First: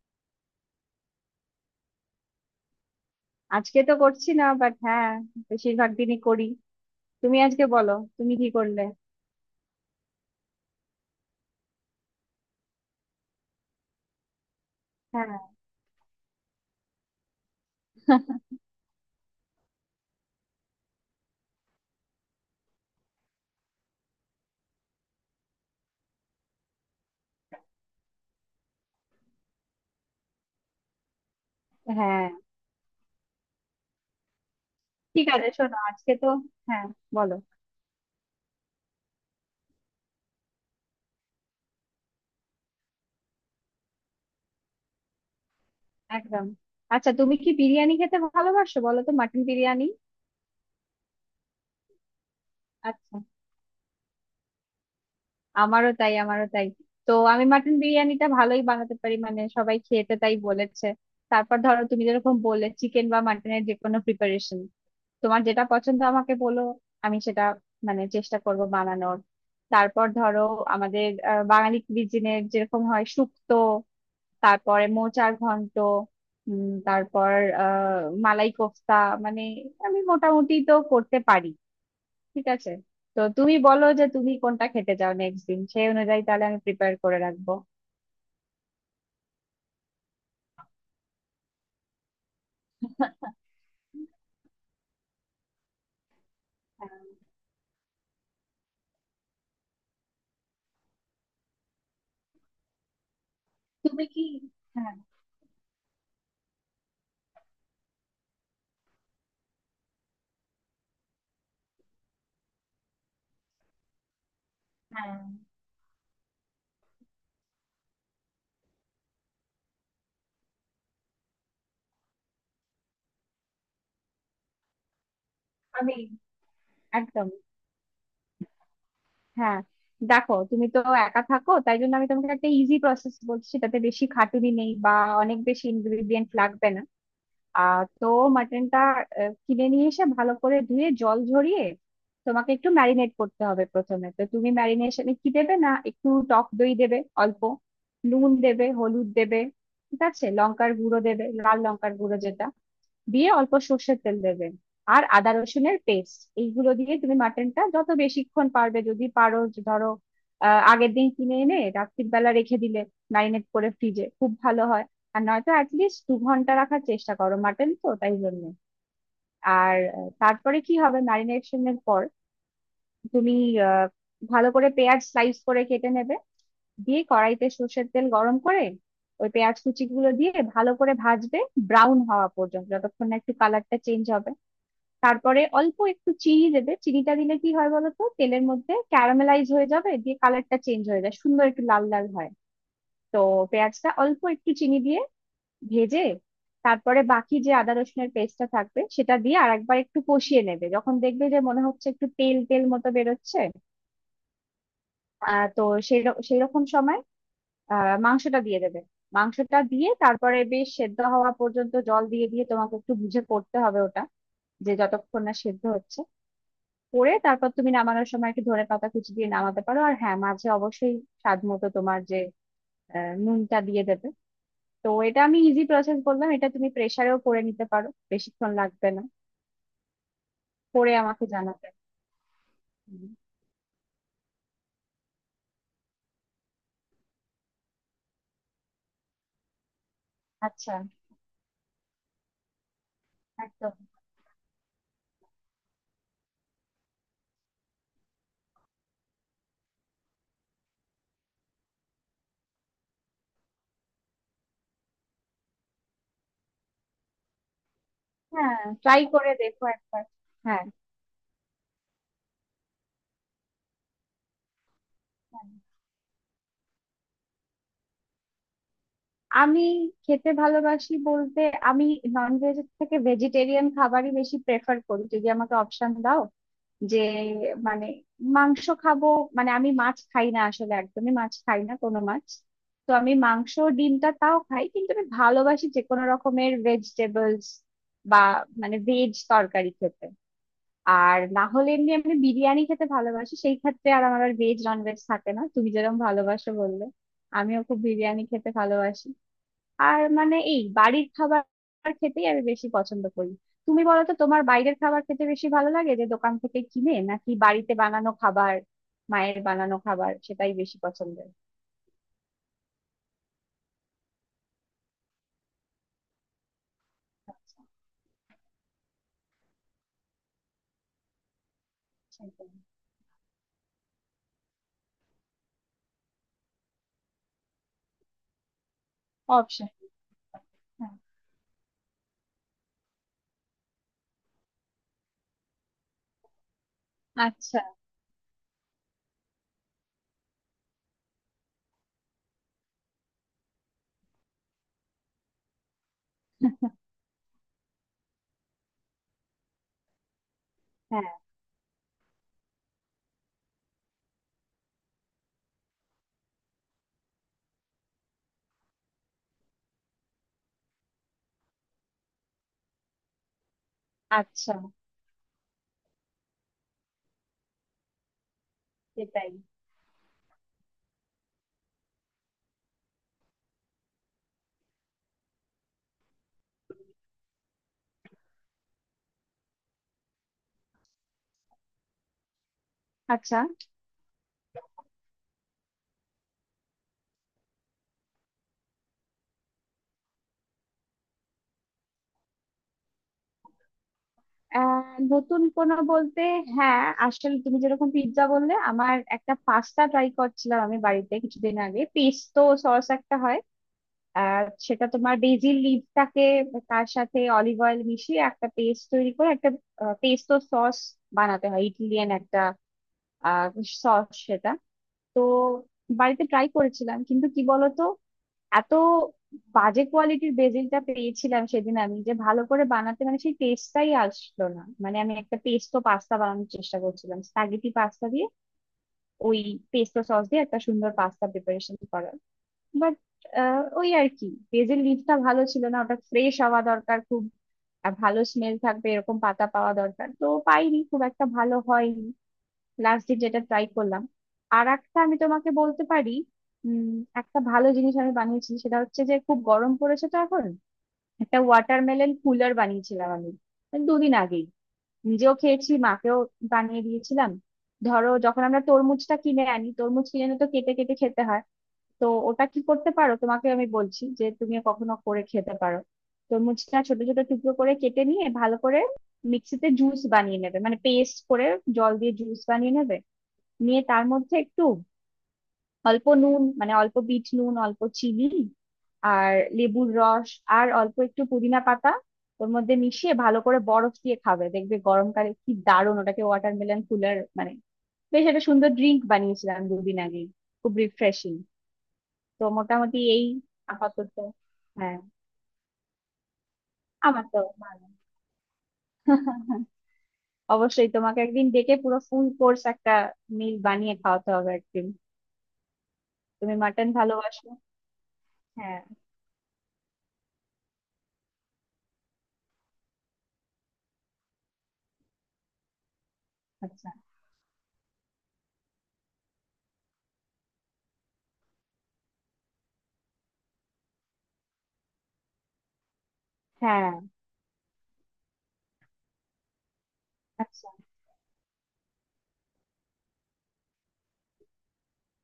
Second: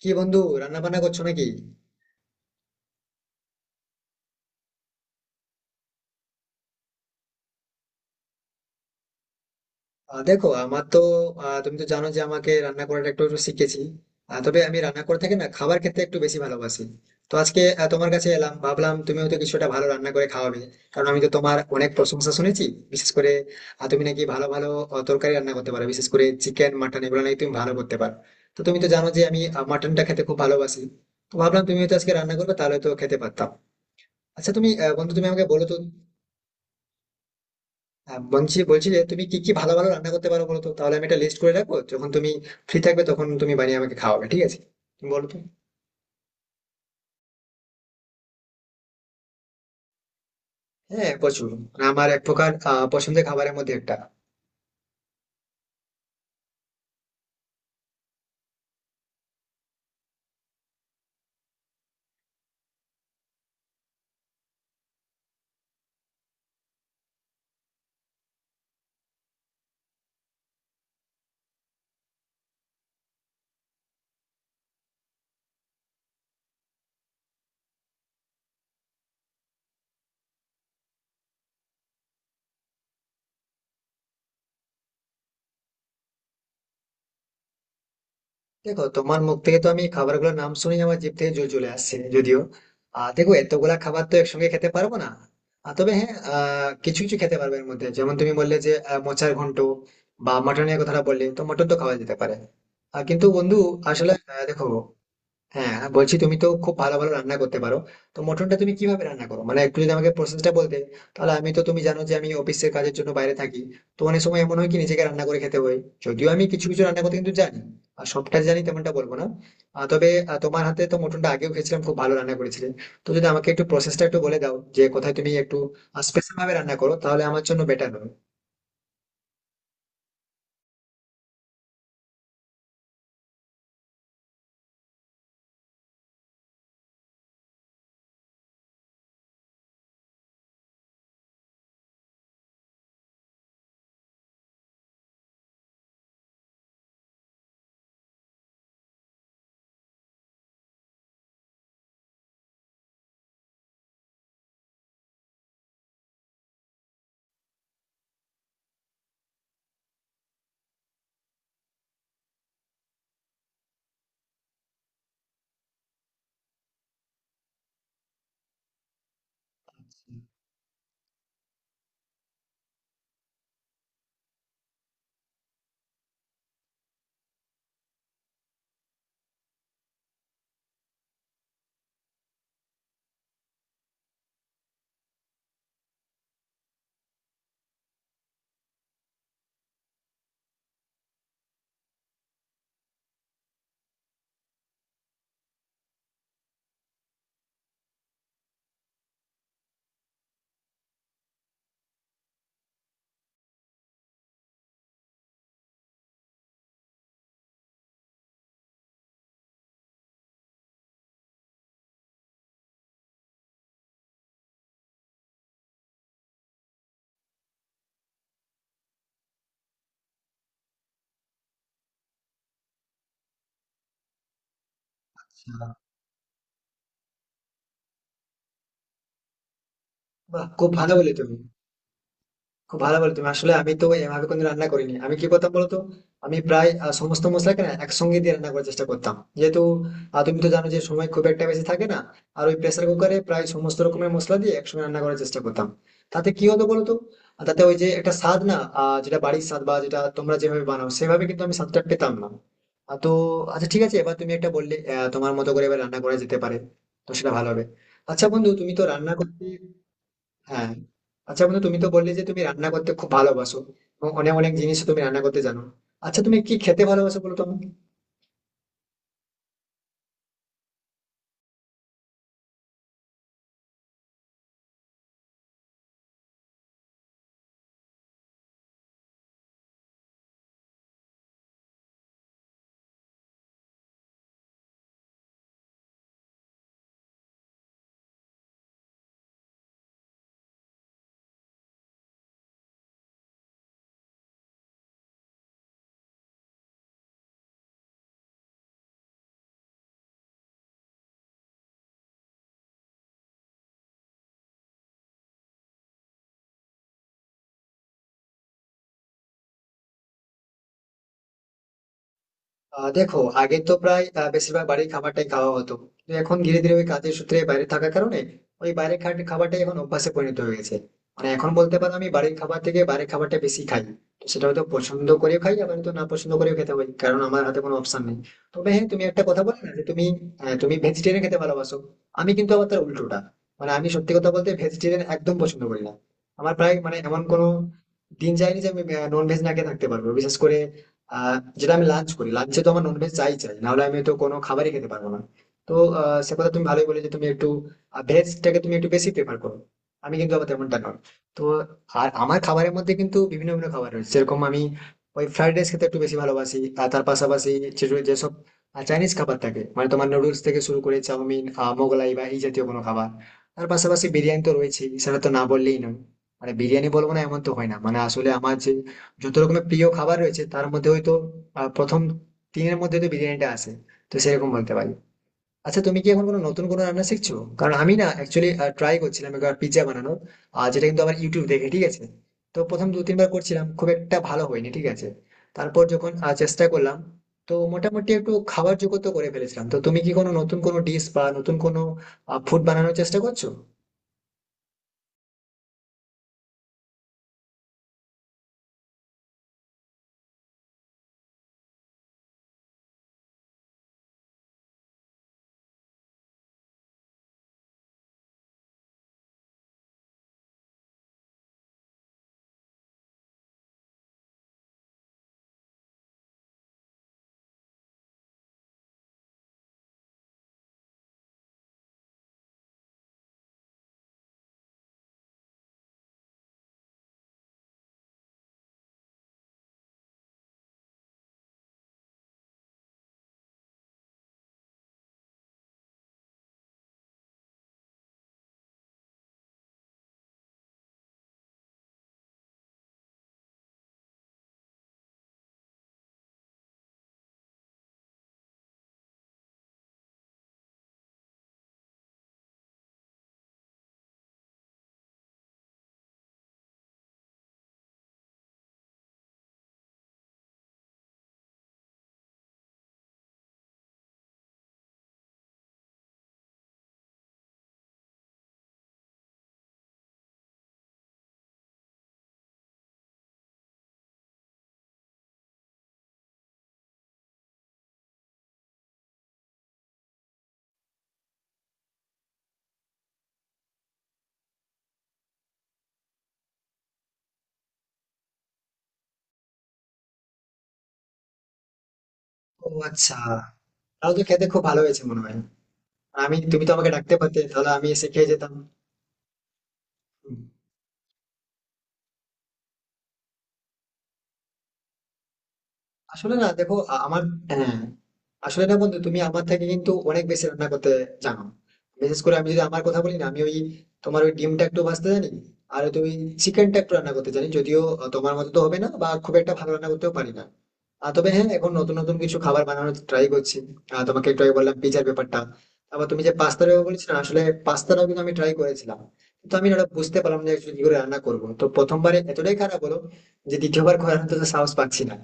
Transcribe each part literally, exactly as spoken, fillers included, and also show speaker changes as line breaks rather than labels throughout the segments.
কি বন্ধু, রান্না বান্না করছো নাকি?
আজকে তো করছি না, বাট হ্যাঁ, বেশিরভাগ দিনই করি। তুমি আজকে বলো, তুমি কি করলে?
আহ, দেখো আমার তো, আহ, তুমি তো জানো যে আমাকে রান্না করাটা একটু একটু শিখেছি। আহ, তবে আমি রান্না করে থাকি
হ্যাঁ।
না, খাবার খেতে একটু বেশি ভালোবাসি। তো আজকে আহ, তোমার কাছে এলাম, ভাবলাম তুমিও তো কিছুটা ভালো রান্না করে খাওয়াবে। কারণ আমি তো তোমার অনেক প্রশংসা শুনেছি, বিশেষ করে আহ, তুমি নাকি ভালো ভালো আহ, তরকারি রান্না করতে পারো, বিশেষ করে চিকেন মাটন এগুলো নাকি তুমি ভালো করতে পারো। তো তুমি তো জানো যে আমি মাটনটা খেতে খুব ভালোবাসি। তো ভাবলাম তুমি হয়তো আজকে
হ্যাঁ,
রান্না করবে, তাহলে তো খেতে পারতাম। আচ্ছা তুমি আহ, বন্ধু,
ঠিক
তুমি আমাকে
আছে,
বলো তো,
শোনো আজকে তো হ্যাঁ, বলো।
আহ, বলছি বলছি যে তুমি কি কি ভালো ভালো রান্না করতে পারো বলো তো, তাহলে আমি একটা লিস্ট করে রাখবো। যখন তুমি ফ্রি থাকবে তখন তুমি বানিয়ে আমাকে খাওয়াবে, ঠিক আছে? তুমি বলো তো।
একদম। আচ্ছা, তুমি কি বিরিয়ানি খেতে ভালোবাসো বলো তো? মাটন বিরিয়ানি?
হ্যাঁ, প্রচুর। মানে আমার এক প্রকার আহ,
আচ্ছা,
পছন্দের খাবারের মধ্যে একটা।
আমারও তাই, আমারও তাই। তো আমি মাটন বিরিয়ানিটা ভালোই বানাতে পারি, মানে সবাই খেতে তাই বলেছে। তারপর ধরো, তুমি যেরকম বললে চিকেন বা মাটনের যে কোনো প্রিপারেশন, তোমার যেটা পছন্দ আমাকে বলো, আমি সেটা মানে চেষ্টা করব বানানোর। তারপর ধরো, আমাদের আহ, বাঙালি কুইজিনের যেরকম হয়, শুক্তো, তারপরে মোচার ঘন্ট, উম, তারপর আহ মালাই কোফতা, মানে আমি মোটামুটি তো করতে পারি। ঠিক আছে, তো তুমি বলো যে তুমি কোনটা খেতে চাও নেক্সট দিন, সেই অনুযায়ী তাহলে আমি প্রিপেয়ার করে রাখবো।
দেখো তোমার মুখ থেকে তো আমি খাবারগুলোর নাম শুনেই আমার জিভ থেকে জল চলে আসছে। যদিও আহ দেখো, এতগুলা খাবার তো একসঙ্গে খেতে পারবো না। আহ, তবে হ্যাঁ, আহ কিছু
হ্যাঁ,
কিছু খেতে পারবে এর মধ্যে, যেমন তুমি বললে যে আহ, মোচার ঘন্ট বা মটনের কথাটা বললে, তো মটন তো খাওয়া যেতে পারে। আহ, কিন্তু বন্ধু,
তুমি
আসলে
কি
আহ, দেখো,
হ্যাঁ,
হ্যাঁ আর বলছি, তুমি তো খুব ভালো ভালো রান্না করতে পারো, তো মটনটা তুমি কিভাবে রান্না করো মানে একটু যদি আমাকে প্রসেসটা বলতে। তাহলে আমি তো, তুমি জানো যে আমি অফিসের কাজের জন্য বাইরে থাকি, তো অনেক সময় এমন হয় কি নিজেকে
হ্যাঁ,
রান্না করে খেতে হয়। যদিও আমি কিছু কিছু রান্না করতে কিন্তু জানি, আর সবটা জানি তেমনটা বলবো না। আহ, তবে আহ, তোমার হাতে তো মটনটা আগেও খেয়েছিলাম, খুব ভালো রান্না করেছিলে। তো যদি আমাকে একটু প্রসেসটা একটু বলে দাও যে কোথায় তুমি একটু
আমি
স্পেশাল ভাবে রান্না করো, তাহলে
একদম।
আমার জন্য বেটার হবে।
হ্যাঁ, দেখো তুমি তো একা থাকো, তাই জন্য আমি তোমাকে একটা ইজি প্রসেস বলছি, তাতে বেশি খাটুনি নেই বা অনেক বেশি ইনগ্রেডিয়েন্ট লাগবে না। আহ তো মাটনটা আহ, কিনে নিয়ে এসে ভালো করে ধুয়ে জল ঝরিয়ে তোমাকে একটু ম্যারিনেট করতে হবে প্রথমে। তো তুমি ম্যারিনেশনে কি দেবে না, একটু টক দই দেবে অল্প, নুন দেবে, হলুদ দেবে, ঠিক আছে, লঙ্কার গুঁড়ো দেবে, লাল লঙ্কার গুঁড়ো যেটা, দিয়ে অল্প সর্ষের তেল দেবে, আর আদা রসুনের পেস্ট। এইগুলো দিয়ে তুমি মাটনটা যত বেশিক্ষণ পারবে, যদি পারো যে ধরো আহ, আগের দিন কিনে এনে রাত্রির বেলা রেখে দিলে ম্যারিনেট করে ফ্রিজে, খুব ভালো হয়। আর নয়তো অ্যাটলিস্ট দু ঘন্টা রাখার চেষ্টা করো, মাটন তো তাই জন্য। আর আহ, তারপরে কি হবে ম্যারিনেশনের পর, তুমি আহ, ভালো করে পেঁয়াজ স্লাইস করে কেটে নেবে, দিয়ে কড়াইতে সর্ষের তেল গরম করে ওই পেঁয়াজ কুচিগুলো দিয়ে ভালো করে ভাজবে, ব্রাউন হওয়া পর্যন্ত, যতক্ষণ না একটু কালারটা চেঞ্জ হবে। তারপরে অল্প একটু চিনি দেবে, চিনিটা দিলে কি হয় বলতো, তেলের মধ্যে ক্যারামেলাইজ হয়ে যাবে, দিয়ে কালারটা চেঞ্জ হয়ে যায়, সুন্দর একটু লাল লাল হয়। তো পেঁয়াজটা অল্প একটু চিনি দিয়ে ভেজে, তারপরে বাকি যে আদা রসুনের পেস্টটা থাকবে সেটা দিয়ে আরেকবার একটু কষিয়ে নেবে। যখন দেখবে যে মনে হচ্ছে একটু তেল তেল মতো বেরোচ্ছে, আহ তো সেই সেই রকম সময় আহ মাংসটা দিয়ে দেবে। মাংসটা দিয়ে তারপরে বেশ সেদ্ধ হওয়া পর্যন্ত জল দিয়ে দিয়ে তোমাকে একটু বুঝে করতে হবে ওটা, যে যতক্ষণ না সেদ্ধ হচ্ছে করে, তারপর তুমি নামানোর সময় একটু ধনে পাতা কুচি দিয়ে নামাতে পারো। আর হ্যাঁ, মাঝে অবশ্যই স্বাদ মতো তোমার যে আহ, নুনটা দিয়ে দেবে। তো এটা আমি ইজি
আচ্ছা,
প্রসেস বললাম, এটা তুমি প্রেসারেও করে নিতে পারো, বেশিক্ষণ লাগবে না।
বাহ, খুব ভালো
করে
বলে
আমাকে
তুমি।
জানাবে।
খুব ভালো বলে
হুম।
তুমি। আসলে আমি তো এভাবে কোনো রান্না করিনি। আমি কি করতাম বলতো, আমি প্রায় আহ, সমস্ত মশলাকে না একসঙ্গে দিয়ে রান্না করার চেষ্টা করতাম, যেহেতু আহ, তুমি তো জানো
আচ্ছা।
যে সময় খুব একটা বেশি থাকে না। আর ওই প্রেসার কুকারে প্রায়
একদম।
সমস্ত রকমের মশলা দিয়ে একসঙ্গে রান্না করার চেষ্টা করতাম। তাতে কি হতো বলতো, আর তাতে ওই যে একটা স্বাদ না, আহ, যেটা বাড়ির স্বাদ বা যেটা তোমরা যেভাবে বানাও সেভাবে কিন্তু আমি স্বাদটা পেতাম না। আহ, তো আচ্ছা ঠিক আছে, এবার তুমি একটা বললে, আহ, তোমার মতো করে এবার রান্না করা যেতে পারে, তো সেটা ভালো হবে। আচ্ছা বন্ধু
হ্যাঁ,
তুমি তো
ট্রাই
রান্না
করে
করতে,
দেখো একবার। হ্যাঁ।
হ্যাঁ। আচ্ছা বন্ধু, তুমি তো বললে যে তুমি রান্না করতে খুব ভালোবাসো এবং অনেক অনেক জিনিস তুমি রান্না করতে
হ্যাঁ।
জানো। আচ্ছা, তুমি কি খেতে ভালোবাসো বলো তো আমাকে?
আমি খেতে ভালোবাসি বলতে, আমি নন ভেজ থেকে ভেজিটেরিয়ান খাবারই বেশি প্রেফার করি, যদি আমাকে অপশন দাও। যে মানে মাংস খাবো মানে, আমি মাছ খাই না আসলে, একদমই মাছ খাই না, কোনো মাছ। তো আমি মাংস ডিমটা তাও খাই, কিন্তু আমি ভালোবাসি যে কোনো রকমের ভেজিটেবলস বা মানে ভেজ তরকারি খেতে। আর না হলে এমনি আমি বিরিয়ানি খেতে ভালোবাসি, সেই ক্ষেত্রে আর আমার আর ভেজ নন ভেজ থাকে না। তুমি যেরকম ভালোবাসো বললে, আমিও খুব বিরিয়ানি খেতে ভালোবাসি। আর মানে এই বাড়ির খাবার খেতেই আমি বেশি পছন্দ করি। তুমি বলো তো, তোমার বাইরের খাবার খেতে বেশি ভালো লাগে, যে দোকান থেকে কিনে, নাকি বাড়িতে বানানো খাবার? মায়ের বানানো খাবার সেটাই বেশি পছন্দের।
আহ দেখো, আগে তো প্রায় আহ, বেশিরভাগ বাড়ির খাবারটাই খাওয়া হতো। তো এখন ধীরে ধীরে ওই কাজের সূত্রে
আচ্ছা।
বাইরে থাকার কারণে ওই বাইরের খা- খাবারটাই এখন অভ্যাসে পরিণত হয়ে গেছে। মানে এখন বলতে পারো আমি বাড়ির
সেটাই।
খাবার থেকে বাইরের খাবারটা বেশি খাই। তো সেটা হয়তো পছন্দ করেও খাই, আবার হয়তো না পছন্দ করেও খেতে পারি, কারণ আমার হাতে কোনো অপশন নেই। তবে হ্যাঁ, তুমি একটা কথা বলে
অপশন।
না যে তুমি আহ, তুমি
হ্যাঁ।
ভেজিটেরিয়ান খেতে ভালোবাসো, আমি কিন্তু আবার তার উল্টোটা। মানে আমি সত্যি কথা বলতে ভেজিটেরিয়ান একদম পছন্দ করি না। আমার প্রায় মানে এমন কোনো
আচ্ছা।
দিন যায়নি যে আমি নন ভেজ না খেয়ে থাকতে পারবো। বিশেষ করে আহ যেটা আমি লাঞ্চ করি, লাঞ্চে তো আমার ননভেজ চাই চাই, নাহলে আমি তো কোনো খাবারই খেতে পারবো না। তো আহ, সে কথা তুমি ভালোই বলে যে তুমি একটু ভেজটাকে তুমি একটু বেশি প্রেফার করো, আমি কিন্তু আবার তেমনটা নয়।
হ্যাঁ।
তো আর আমার খাবারের মধ্যে কিন্তু বিভিন্ন বিভিন্ন খাবার রয়েছে, যেরকম আমি ওই ফ্রাইড রাইস খেতে একটু বেশি ভালোবাসি। আর তার পাশাপাশি যে- যেসব চাইনিজ খাবার থাকে, মানে তোমার নুডলস থেকে শুরু করে চাউমিন, আহ, মোগলাই বা এই জাতীয় কোনো খাবার। তার পাশাপাশি বিরিয়ানি তো
আচ্ছা।
রয়েছেই, সেটা তো না বললেই নয়। মানে বিরিয়ানি বলবো না এমন তো হয় না। মানে আসলে আমার যে
সেটাই।
যত রকমের প্রিয় খাবার রয়েছে, তার মধ্যে হয়তো আহ, প্রথম তিনের মধ্যে তো বিরিয়ানিটা আসে। তো সেরকম বলতে পারি। আচ্ছা, তুমি কি এখন কোনো নতুন কোনো রান্না শিখছো? কারণ আমি না অ্যাকচুয়ালি ট্রাই করছিলাম একবার পিৎজা বানানোর, আর যেটা কিন্তু আমার ইউটিউব দেখে, ঠিক আছে? তো প্রথম দু তিনবার
আচ্ছা।
করছিলাম, খুব একটা ভালো হয়নি, ঠিক আছে? তারপর যখন আহ, চেষ্টা করলাম, তো মোটামুটি একটু খাবার জগত করে ফেলেছিলাম। তো তুমি কি কোনো নতুন কোনো ডিশ বা নতুন কোনো ফুড বানানোর চেষ্টা করছো?
আহ নতুন কোনো বলতে হ্যাঁ, আসলে তুমি যেরকম পিৎজা বললে, আমার একটা পাস্তা ট্রাই করছিলাম আমি বাড়িতে কিছুদিন আগে। পেস্তো সস একটা হয়, আর সেটা তোমার বেজিল লিভটাকে তার সাথে অলিভ অয়েল মিশিয়ে একটা পেস্ট তৈরি করে একটা পেস্তো সস বানাতে হয়, ইটালিয়ান একটা সস সেটা। তো বাড়িতে ট্রাই করেছিলাম, কিন্তু কি বলতো, এত বাজে কোয়ালিটির বেজিলটা পেয়েছিলাম সেদিন আমি, যে ভালো করে বানাতে মানে সেই টেস্টটাই আসলো না। মানে আমি একটা পেস্তো পাস্তা বানানোর চেষ্টা করছিলাম স্প্যাগেটি পাস্তা দিয়ে, ওই পেস্তো সস দিয়ে একটা সুন্দর পাস্তা প্রিপারেশন করার। বাট ওই আর কি, পেঁয়াজের লিভটা ভালো ছিল না, ওটা ফ্রেশ হওয়া দরকার খুব, আর ভালো স্মেল থাকবে এরকম পাতা পাওয়া দরকার, তো পাইনি, খুব একটা ভালো হয়নি লাস্ট দিন যেটা ট্রাই করলাম। আর একটা আমি তোমাকে বলতে পারি, উম একটা ভালো জিনিস আমি বানিয়েছি, সেটা হচ্ছে যে খুব গরম পড়েছে তো এখন, একটা ওয়াটারমেলন কুলার বানিয়েছিলাম আমি দুদিন আগেই। নিজেও খেয়েছি, মাকেও বানিয়ে দিয়েছিলাম। ধরো যখন আমরা তরমুজটা কিনে আনি, তরমুজ কিনে এনে তো কেটে কেটে খেতে হয়। তো ওটা কি করতে পারো তোমাকে আমি বলছি, যে তুমি কখনো করে খেতে পারো। তরমুজটা ছোট ছোট টুকরো করে কেটে নিয়ে, ভালো করে মিক্সিতে জুস বানিয়ে নেবে মানে পেস্ট করে, জল দিয়ে জুস বানিয়ে নেবে। নিয়ে তার মধ্যে একটু অল্প নুন, মানে অল্প বিট নুন, অল্প চিনি, আর লেবুর রস, আর অল্প একটু পুদিনা পাতা ওর মধ্যে মিশিয়ে, ভালো করে বরফ দিয়ে খাবে। দেখবে গরমকালে কি দারুণ, ওটাকে ওয়াটারমেলন কুলার মানে বেশ একটা সুন্দর ড্রিঙ্ক বানিয়েছিলাম দুদিন আগে, খুব রিফ্রেশিং। তো
ও
মোটামুটি
আচ্ছা,
এই
তাহলে
আপাতত।
তো খেতে খুব ভালো
হ্যাঁ।
হয়েছে মনে হয়। আমি, তুমি তো আমাকে ডাকতে
আমার
পারতে,
তো
তাহলে
ভালো।
আমি এসে খেয়ে যেতাম। হুম।
অবশ্যই তোমাকে একদিন ডেকে পুরো ফুল কোর্স একটা মিল বানিয়ে খাওয়াতে হবে একদিন।
আসলে না
তুমি
দেখো,
মাটন
আ- আমার,
ভালোবাসো?
হ্যাঁ, আসলে না
হ্যাঁ।
বন্ধু তুমি আমার থেকে কিন্তু অনেক বেশি রান্না করতে জানো। বিশেষ করে আমি যদি আমার কথা বলি না, আমি ওই তোমার ওই ডিমটা একটু ভাজতে জানি, আর তুমি চিকেনটা
আচ্ছা।
একটু রান্না করতে জানি, যদিও আহ, তোমার মতো তো হবে না বা খুব একটা ভালো রান্না করতেও পারি না। আহ, তবে হ্যাঁ, এখন নতুন নতুন কিছু খাবার বানানোর ট্রাই করছি। আহ, তোমাকে একটু আগে বললাম পিজার ব্যাপারটা, তারপর তুমি যে পাস্তার ব্যাপার
হ্যাঁ।
বলেছি না, আসলে পাস্তাটাও কিন্তু আমি ট্রাই করেছিলাম, কিন্তু আমি না ওটা বুঝতে পারলাম না
আচ্ছা।
actually কি করে রান্না করবো। তো প্রথমবারে এতটাই খারাপ হলো যে দ্বিতীয়বার করার তো সাহস পাচ্ছি না।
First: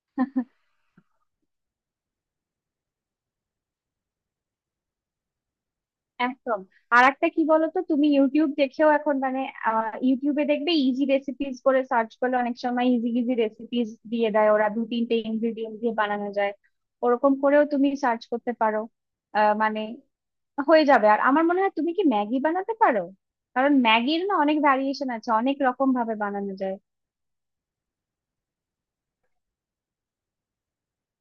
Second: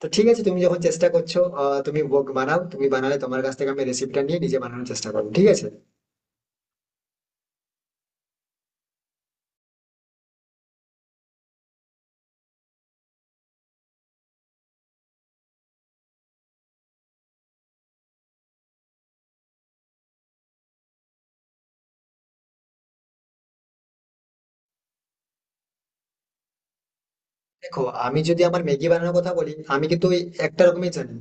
তো ঠিক আছে, তুমি যখন চেষ্টা করছো, আহ, তুমি ভোগ বানাও, তুমি বানালে তোমার কাছ থেকে আমি রেসিপিটা নিয়ে নিজে বানানোর চেষ্টা করবো, ঠিক আছে?
একদম। আর একটা কি বলতো, তুমি ইউটিউব দেখেও এখন মানে আহ, ইউটিউবে দেখবে ইজি রেসিপিস করে সার্চ করলে অনেক সময় ইজি ইজি রেসিপিস দিয়ে দেয় ওরা, দু তিনটে ইনগ্রিডিয়েন্ট দিয়ে বানানো যায়। ওরকম করেও তুমি সার্চ করতে পারো। আহ, মানে হয়ে যাবে। আর আমার মনে হয় তুমি কি ম্যাগি বানাতে পারো? কারণ ম্যাগির না অনেক ভ্যারিয়েশন আছে, অনেক রকম ভাবে বানানো যায়।
দেখো, আমি যদি আমার ম্যাগি বানানোর কথা বলি, আমি কিন্তু ওই একটা রকমই জানি।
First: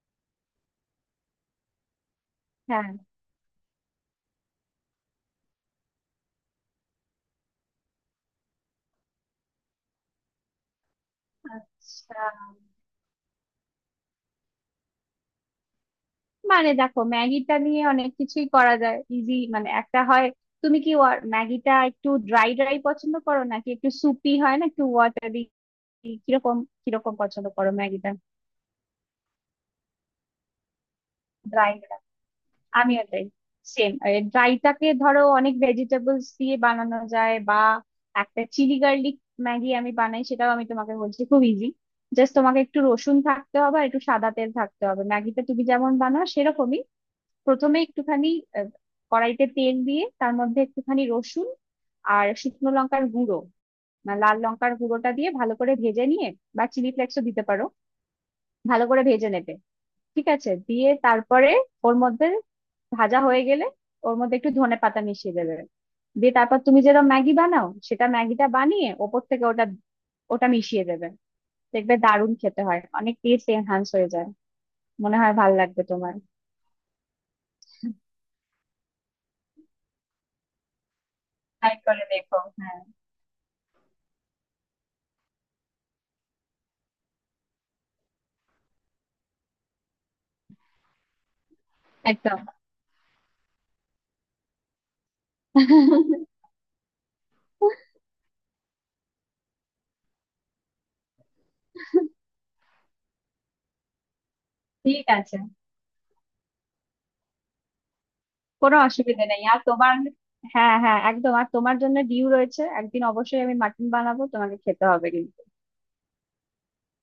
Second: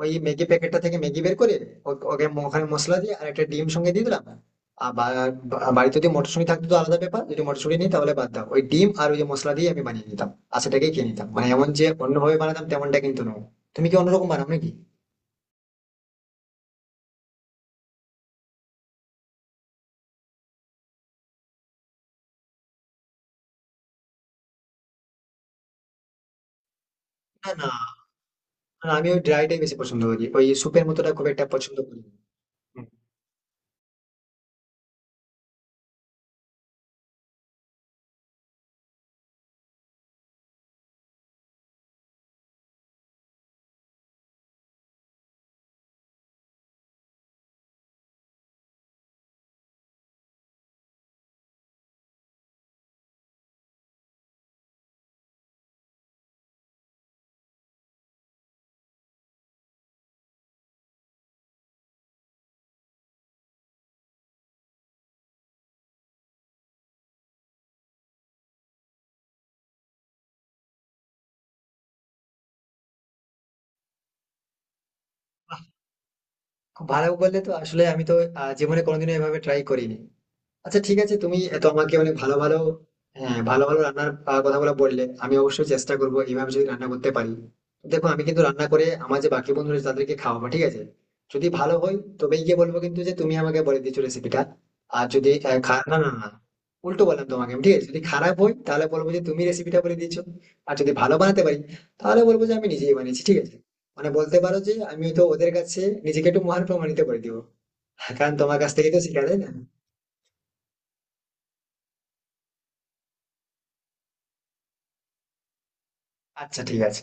ওই ম্যাগি প্যাকেটটা থেকে ম্যাগি বের করে ও- ওকে ম- ওখানে
হ্যাঁ।
মশলা দিয়ে আর একটা ডিম সঙ্গে দিয়ে দিলাম। আর বা- বা- বাড়িতে যদি মটরশুঁটি থাকতো তো আলাদা ব্যাপার, যদি মটরশুঁটি নেই তাহলে বাদ দাও, ওই ডিম আর ওই যে মশলা দিয়ে আমি বানিয়ে নিতাম। আর সেটাকে খেয়ে নিতাম, মানে এমন যে
আচ্ছা।
অন্যভাবে বানাতাম তেমনটা কিন্তু নয়। তুমি কি অন্যরকম বানাও নাকি?
মানে দেখো ম্যাগিটা নিয়ে অনেক কিছুই করা যায় ইজি, মানে একটা হয়। তুমি কি ওয়া- ম্যাগিটা একটু ড্রাই ড্রাই পছন্দ করো নাকি একটু সুপি, হয় না একটু ওয়াটারি, কিরকম, কিরকম পছন্দ
না না
করো ম্যাগিটা?
না, আমি ওই ড্রাইটাই বেশি পছন্দ করি, ওই স্যুপের মতোটা খুব একটা
ড্রাই?
পছন্দ করি না।
আমিও তাই, সেম। ড্রাইটাকে ধরো অনেক ভেজিটেবলস দিয়ে বানানো যায়, বা একটা চিলি গার্লিক ম্যাগি আমি বানাই, সেটাও আমি তোমাকে বলছি খুব ইজি। জাস্ট তোমাকে একটু রসুন থাকতে হবে আর একটু সাদা তেল থাকতে হবে। ম্যাগিটা তুমি যেমন বানাও সেরকমই। প্রথমে একটুখানি আহ, কড়াইতে তেল দিয়ে, তার মধ্যে একটুখানি রসুন আর শুকনো লঙ্কার গুঁড়ো না, লাল লঙ্কার গুঁড়োটা দিয়ে ভালো করে ভেজে নিয়ে, বা চিলি ফ্লেক্সও দিতে পারো, ভালো করে ভেজে নেবে। ঠিক আছে, দিয়ে তারপরে ওর মধ্যে ভাজা হয়ে গেলে ওর মধ্যে একটু ধনে পাতা মিশিয়ে দেবে। দিয়ে তারপর তুমি যেটা ম্যাগি বানাও সেটা ম্যাগিটা বানিয়ে ওপর থেকে ওটা ওটা মিশিয়ে দেবে। দেখবে দারুণ খেতে হয়, অনেক টেস্ট এনহান্স হয়ে যায়। মনে হয় ভালো লাগবে তোমার।
খুব ভালো বললে তো, আসলে আমি তো আহ, জীবনে কোনোদিনও এভাবে ট্রাই করিনি। আচ্ছা ঠিক আছে, তুমি এত
ট্রাই
আমাকে
করে
অনেক ভালো
দেখো,
ভালো,
হ্যাঁ।
হ্যাঁ ভালো ভালো রান্নার আহ, কথাগুলো বললে, আমি অবশ্যই চেষ্টা করবো এইভাবে যদি রান্না করতে পারি। দেখো আমি কিন্তু রান্না করে আমার যে বাকি বন্ধুরা আছে তাদেরকে খাওয়াবো, ঠিক আছে? যদি ভালো হয়
একদম।
তবেই গিয়ে বলবো কিন্তু যে তুমি আমাকে বলে দিয়েছো রেসিপিটা। আর যদি আহ, খা- না না না, উল্টো বললাম তোমাকে আমি, ঠিক আছে, যদি খারাপ হয় তাহলে বলবো যে তুমি রেসিপিটা বলে দিয়েছো। আর যদি ভালো বানাতে পারি, তাহলে বলবো যে আমি নিজেই বানিয়েছি, ঠিক আছে? মানে বলতে পারো যে আমি
ঠিক
তো
আছে,
ওদের কাছে নিজেকে একটু মহান প্রমাণিত করে দিব, কারণ তোমার কাছ
কোনো
থেকেই তো
অসুবিধা
শিখা যায়
নেই।
না।
আর তোমার হ্যাঁ, হ্যাঁ, একদম, আর তোমার জন্য ডিউ রয়েছে, একদিন অবশ্যই আমি মাটন বানাবো, তোমাকে খেতে হবে কিন্তু।
আচ্ছা ঠিক আছে।